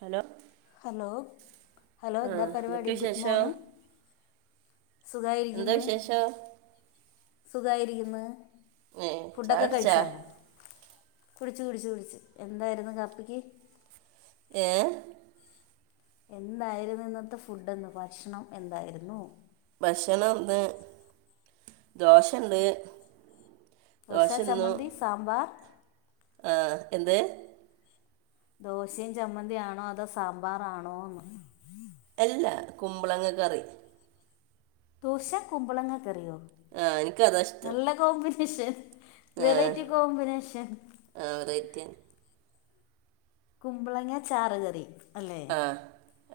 Hello hello hello ആ എന്താ പരിപാടി എന്തൊക്കെ ഗുഡ് വിശേഷം മോർണിംഗ് എന്താ സുഖായിരിക്കുന്നു വിശേഷം സുഖമായിരിക്കുന്നു ഏ ചായ ഫുഡൊക്കെ കുടിച്ചാ കഴിച്ചാ കുടിച്ചു കുടിച്ചു കുടിച്ചു എന്തായിരുന്നു കാപ്പിക്ക് ഏ എന്തായിരുന്നു ഇന്നത്തെ ഫുഡ്ന്ന് ഭക്ഷണം എന്തായിരുന്നു ഭക്ഷണം ന്ന് ദോശണ്ട് [unintelligible] ചമ്മന്തി, സാമ്പാർ ആ എന്ത് ദോശയും ചമ്മന്തിയാണോ അതോ സാമ്പാറാണോന്ന് അല്ല കുമ്പളങ്ങ കറി ദൂശ കുമ്പളങ്ങ കറിയോ ആ എനിക്ക് അതാ ഇഷ്ടം. നല്ല [unintelligible] ആ വെറൈറ്റി കോമ്പിനേഷൻ ആ വെറൈറ്റിയാണ് കുമ്പളങ്ങ ചാറുകറി ആ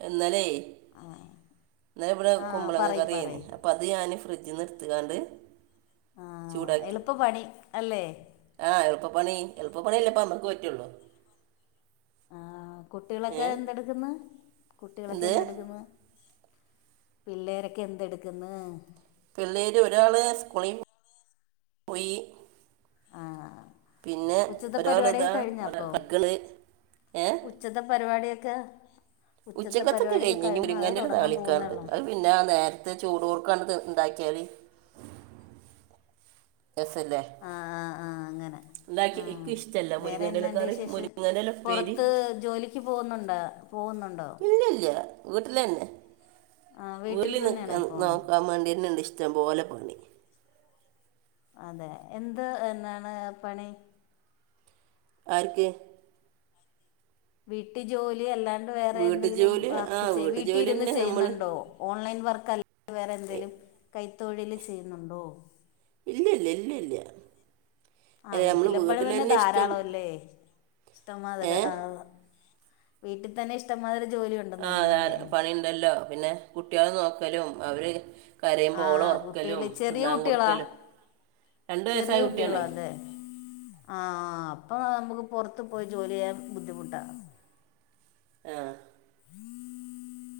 എന്നാലേ ആ ഇന്നലെ ഇവിടെ ആ കുമ്പളങ്ങ പറയ് കറിയാന്നു പറയ് അപ്പ അത് ഞാന് ഫ്രിഡ്ജിൽ നിന്ന് എടുത്തുകാണ്ട് ആ ചൂടാക്കി എളുപ്പപ്പണി അല്ലേ ആ എളുപ്പ പണി എളുപ്പ പണില്ലേ അപ്പ അമക്ക് പറ്റുള്ളൂ. ആ ഏ കുട്ടികളൊക്കെ എന്തെടുക്കുന്നു കുട്ടികളൊക്കെ എന്ത് എന്തെടുക്കുന്നു പിള്ളേരൊക്കെ എന്ത് എടുക്ക്ന്ന് പിള്ളേര് ഒരാള് സ്കൂളിൽ പോയി ആ പിന്നെ ഉച്ചത്തെ പരിപാടിക്കെ ഒരാളിതാ അവിടെ കഴിഞ്ഞപ്പൊ കളിക്കണ് ഏ ഉച്ചത്തെ പരിപാടിക്- ക ഉച്ചക്കത്തൊക്കെ കഴിഞ്ഞു [unintelligible] പോകുന്നേ നാളിക്കാണ്ട് ഉള്ളോ അത് പിന്നെ നേരത്തെ ചൂടോ [unintelligible] [unintelligible] രസല്ലേ ആ ആ ആ അങ്ങനെ ഉണ്ടാക്കി ആ എനിക്ക് ഇഷ്ടമല്ല വേറെ മുരിങ്ങൻ്റെ എന്താണ്ട് കറി വിശേഷം മുരിങ്ങൻ്റെ ഉപ്പേരി പുറത്ത് ജോലിക്ക് പോകുന്നുണ്ടാ പോകുന്നുണ്ടോ ല്ല വീട്ടില് തന്നെ ആ വീട്ടിൽ വീട്ടില് നിക് തന്നെയാണോ ഇപ്പോൾ നോക്കാൻ വേണ്ടിട്ടണ്ട് ഇഷ്ട ട്ടം പോലെ പണി അതെ എന്ത് എന്നാണ് പണി ആർക്ക് വീട്ടു ജോലി എല്ലാം വേറെ വീട്ടു എന്തെങ്കിലും ജോലി ആ വർക്ക് വീട്ടു വീട്ടിൽ ജോലി ഇരുന്ന് തന്നെ നമ്മൾ ചെയ്യുന്നുണ്ടോ ഓൺലൈൻ വർക്ക് അല് അ വേറെന്തേലിലും കൈത്തൊഴില് ചെയ്യുന്നുണ്ടോ ഇല്ല ഇല്ല ഇല്ല ഇല്ല ആ നമ്മൾ വീട്ടിലെപ്പണി വീട്ടിൽ തന്നെ ഇഷ്ടം ധാരാളല്ലേ ഇഷ്ടം മാതര ഏ ആ വീട്ടിൽ തന്നെ ഇഷ്ടം മാതിരി ആ അതെ പണിയുണ്ടല്ലോ പിന്നെ കുട്ടികളെ നോക്കലും അവര് ആ കരയുമ്പം ഓളെ കുട്ടികൾ ഉറക്കലും ചെറിയ തിന്നാൻ കുട്ടികളാ കൊടുക്കലും രണ്ട് വയസ്സായ ചെറിയ കുട്ടിയാണേ കുട്ടികളാല്ലേ ആ അപ്പൊ നമുക്ക് പുറത്ത് പോയി ജോലി ചെയ്യാൻ ബുദ്ധിമുട്ടാണ് ആ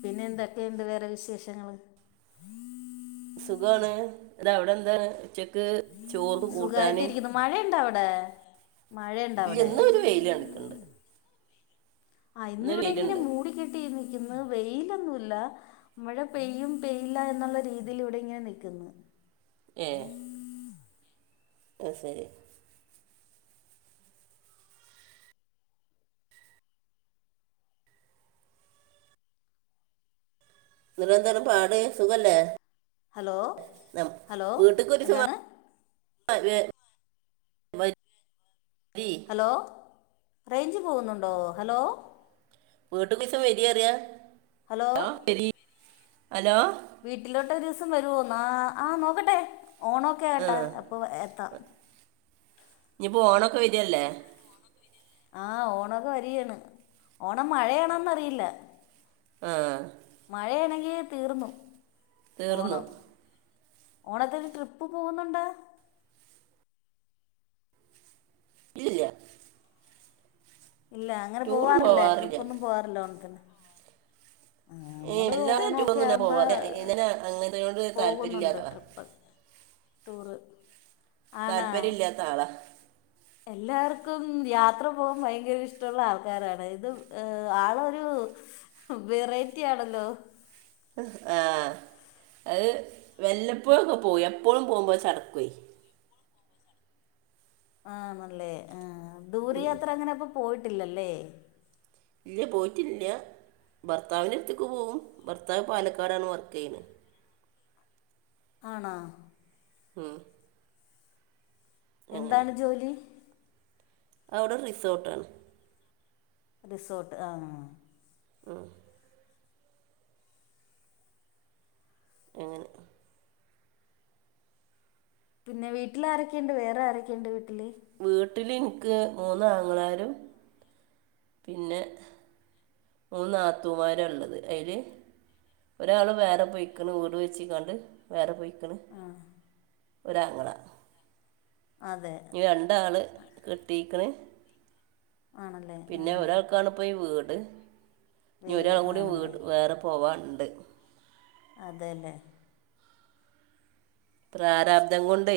പിന്നെ എന്തൊക്കെ ഇണ്ട് വേറെ വിശേഷങ്ങള് സുഖവാണ് അതവിടെന്താണ് ഉച്ചക്ക് ചോറ് കൂട്ടാൻ ഇല്ല സുഖായ്ട്ടിരിക്കുന്നു മഴയ്ണ്ടവിടെ മഴയ്ണ്ടവിടെ ഇന്നൊരു വെയിൽ കണ്ടിട്ടുണ്ട് ആ ഇന്നൊരു ഇന്നിവിടെ ഇങ്ങനെ വെയിലുണ്ട് മൂടി കെട്ടി നിക് ക്കുന്ന് ഇന്ന് വെയ്ലൊന്നുമില്ല മഴ പെയ്യും പെയ്യില്ല എന്നൊള്ള രീതില് ഇവിടിങ്ങനെ നിക്ക്ന്ന് ഏ അ സെരി നിറന്തരം പാടെ സുഖല്ലേ ഹലോ നം ഹലോ വീട്ട്കൊരുസം വാ എന്താണ് [unintelligible] ഹലോ റേഞ്ച് പോകുന്നുണ്ടോ ഹലോ വീട്ട്കൊസം വെരിയറിയാ [unintelligible] അലോ വീട്ടിലോട്ടൊരുദുസം വരുവോ ന്നാ ആ നോക്കട്ടെ ഓണൊക്കെ ആ ആകട്ടെ അപ്പൊ എത്താം കൊയ്തയല്ലേ ആ ഓണൊക്കെ വരിയാണ് ഓണം മഴയാണോന്ന്റിയില്ല ആ യ്യെ തീറ്ന്നു തീർന്നു ഓണത്തിന് ട്രിപ്പ് പോകുന്നുണ്ട ഇല്ലില്ല ഇല്ല അങ്ങനെ പോവാറില്ല ട്രിപ്പൊന്നും പോവാറില്ല ഓണ്ത്തിന് ആ ഏ നമ്മള് വല്ലാതെ ഓണൊക്കെ ടൂറൊന്നും ഞാൻ ആവ്ബേ പോവാറില്ല ഞാൻ അങ്ങനത്തെയോട് പോകുന്നുണ്ട് താല്പര്യമില്ലാത്ത ആളാ ട്രിപ്പ് ടൂറ് താല്പര്യ ഇല്ലാത്ത ആളാ എല്ലാർക്കും യാത്ര പോം ഭയ്ങ്കരിഷ്ടൊള്ള ആൾക്കാരാണ് ഇത് ഏ ആളൊരു ളൊരു വെറൈറ്റി ആണല്ലോ ആ ആ വെല്ലപ്പോഴൊക്കെ പോവു എപ്പോഴും പോബഴ ചടക്ക്വെ ആണല്ലേ ആ ദൂരയാത്ര അങ്ങനപ്പൊ പോയ്ട്ടില്ലല്ലേ ഇല്ല പോയ്റ്റില്ല ഭർത്താവിനടുത്തക്ക് പോവും ഭർത്താവ് പാലക്കാടാണ് വർക്കെയ്നെ ആണോ ഉം അങ്ങനെ എന്താണ് ജോലി അവിടെ റിസോർട്ടാണ് റിസോർട്ട് ആ ഉം അങ്ങനെ പിന്നെ വീട്ടിലാരെക്കെയ്ണ്ട് വേറെ ആരൊക്കെയുണ്ട് വീട്ടിൽ വീട്ടില് എനിക്ക് മൂന്നാങ്ങളാരും പിന്നെ മൂന്ന് നാത്തുമാരള്ളത് അയിൽ ഒരാൾ വേറെ പൊയ്ക്ക്ണ് വീട് വെച്ചികണ്ട് വേറെ പൊയ് ക്കണ് ആ ഒരാങ്ങള അതെ രണ്ടാള് കെട്ടീക്ക്ണ് ആണല്ലേ ആ പിന്നെ ഒരാക്കാണിപ്പോ ഈ വീട് ഇനി വീട് ഒരാവും കൂടി ആണല്ലേ വീട് വേറെ പോവാന്ണ്ട് അതന്നെ പ്രാരാബ്ദം കൊണ്ടെ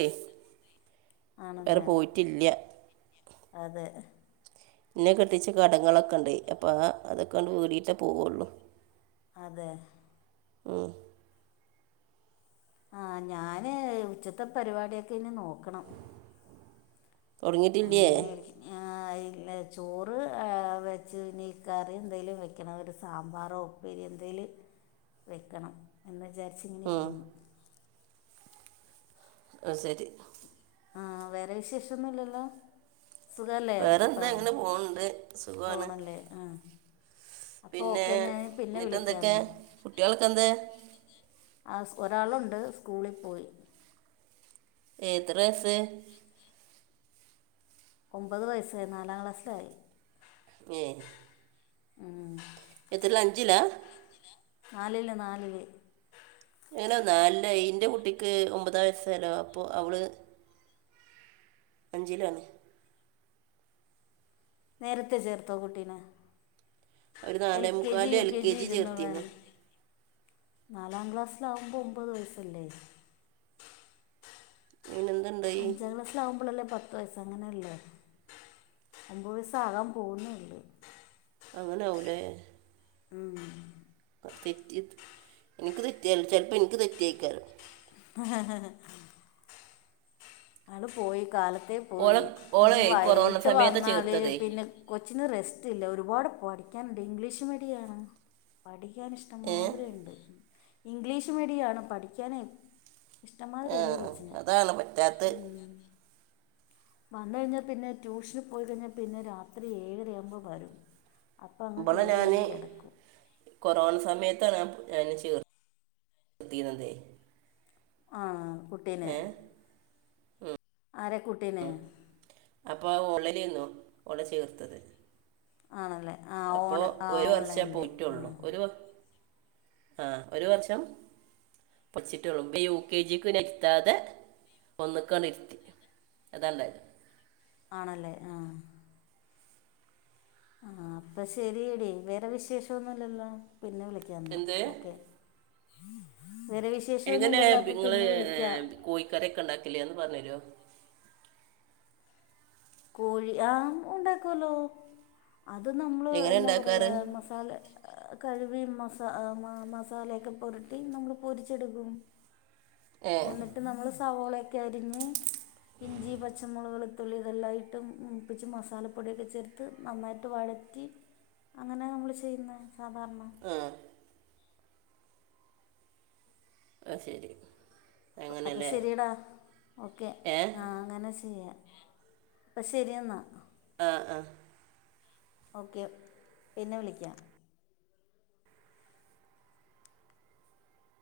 ആണല്ലേ അതെ നിന്നെ കെട്ടിച്ച് കടങ്ങളൊക്കൊണ്ട് അപ്പ അതൊക്കണ്ട് വീടിട്ടേ പോവൊള്ളു അതെ മ് ആ ഞാന് ഉച്ചത്തെപരിപാടിയൊക്കെഞ് നോക്കണം തുടങ്ങിട്ടില്ലിയേ? ആഹ് ആയി ചോറ് എ വെച്ച് ഇനി കറിന്തെങ്കിലും വെക്കണം ഒരു സാമ്പാറൊ ഉപ്പേരി എന്തേങ്കിലും വെക്കണം ന്ന് ഉം. വിചാരിച്ച്ങ്ങനെരിക്കുന്നു അ ശരി ആഹ് വേറെ വിശേഷൊന്നും ഇല്ലല്ലോ? സുഖല്ലേ വേറെ ഇപ്പ എന്താ അങ്ങനെ പോകുന്നുണ്ട് സുഖമാണ് പോണല്ലേ ആ അപ്പൊ പിന്നെ ഒക്കെ ഞാൻ എന്നിട്ട് എന്തൊക്കെ പിന്നെവിളിക്ക്യാന്ന കുട്ടികൾക്ക് എന്താ ആസ് ഒരാളുണ്ട് സ്കൂളി പോയി എത്ര വയസ്സ് ഒമ്പത് വയസ്സ് നാലാം ക്ലാസ്സിലായി ഏ ഉം എത്രില്ല അഞ്ചിലാ? നാലില് നാലില്. എങ്ങനെ നാലിലായെ ഇന്റെ കുട്ടിക്ക് ഒമ്പത് വയസായാലോ അപ്പൊ അവൾ അഞ്ചിലാണ്. നേരത്തെ ചേർത്തോകുട്ടീനെ? അവർ എൽ നാലേ കെ ജി, മുക്കാല് യു എൽ കെ ജി ഇരുന്നുവേൻ ചേർത്തിരുന്നു നാലാം ക്ലാസ്സിലാവുമ്പോ ഒമ്പത് വയസ്സല്ലേ? ഇവനെന്തുണ്ടായി അഞ്ചാം ക്ലാസ്സിലാവുമ്പൊളല്ലേ പത്തുവയസ്സ്ങ്ങനെയല്ലേ ഒമ്പത് വയസ്സാകാൻ പോകുന്നള്ളെ. അങ്ങനെ ആവും ലെ? ഉം തെറ്റി എനിക്ക് തെറ്റിയാൽ ചിലപ്പോ എനിക്ക് തെറ്റിയിക്കാരം അഹ്ഹ് ഹ ആണ് പോയി കാലത്ത് അതേ ഓളെ പോയി ഓളെ ഇന്ന് കൊറോണ വൈകിട്ട് സമയത്ത് വന്നാല് ചേർത്തതേ പിന്നെ കൊച്ചിന് റസ്റ്റ്‌ റ്റില്ല ഒരുപാട് പഠിക്കാനുണ്ട് ഇംഗ്ലീഷ്മീഡിയാണ് ഏ പഠിക്കാനിഷ്ടംമാതിരിണ്ട് ഇംഗ്ലീഷ്മീഡിയാണ് പഠിക്കാനെ ഇഷ്ടംമാതിരിയുണ്ട് കൊച്ചിന് പത്ത് വന്നു കഴിഞ്ഞാപിന്നെ ട്യൂഷന്പോയി കഴിഞ്ഞാപിന്നെ രാത്രി ഏഴരയാകുമ്പോവരും അപ്പൊങ്ങ് ഇവളെ ഞാൻ കെറിയങ്ങ് കിടക്കും കൊറോണ സമയത്താണ് [unintelligible] ത്തിനത്തെ ആഹ് കുട്ടീന ആരെകുട്ടീനെ? അപ്പോ ആ ഓൺലൈനു ഓളെചേർത്തത് ആണല്ലേ. ആ അപ്പൊ ഓണ് ആ ഒരു ഓൺലൈനിൽ ആ വർഷേപോയിട്ടള്ളു ഒരു ആഹ് ഒരുവർഷം? [unintelligible] ഇപ്പൊ യു കെ ജി ക്ക് വനെരിത്താതെ ഒന്ന്ക്കണര്ത്തി അതാണ്ടായത് ആണല്ലേ ആഹ് ആഹ് അപ്പൊശെരിയടി വേറെ വിശേഷോന്നുല്ലല്ലോ? പിന്നെ വിളിക്ക്യംന്നാ എന്ത് ഓക്കേ എങ്ങനെ അപ്പം നിങ്ങള് പിന്നെ വിളിക്കാം കോഴിക്കറിയൊക്കെണ്ടാക്കില്ലേന്ന് പറഞ്ഞ രോ കോഴി ആ ഉണ്ടാകോലോ അത് നമ്മള് എങ്ങനെ എന്താ പറയ ഉണ്ടാക്കാറ് മസാല കഴുകി മസ മസാലയൊക്കെ പൊരട്ടി നമ്മള് പൊരിച്ചെടുക്കും ഏ എന്നിട്ട് നമ്മള് സവോളയൊക്കെ അരിഞ്ഞ് ഇഞ്ചി, പച്ചമുളക്, വെളുത്തുള്ളി ഇതെല്ലാം ഇ ട്ട് മൂപ്പിച്ച് മസാലപൊടിയൊക്ക ചേർത്ത് നന്നായിട്ട് വഴറ്റി അങ്ങനെ നമ്മള് ചെയ്യുന്നെ സാധാരണ ആ അത് ശരി അപ്പൊ അങ്ങനല്ലേ ശരിടാ ഓക്കെ ഏ ആ അങ്ങനെ ചെയ്യാം അപ്പൊ ശരിയെന്നാ ആഹ് ആഹ് ഓക്കെ പിന്നെ വിളിക്കാം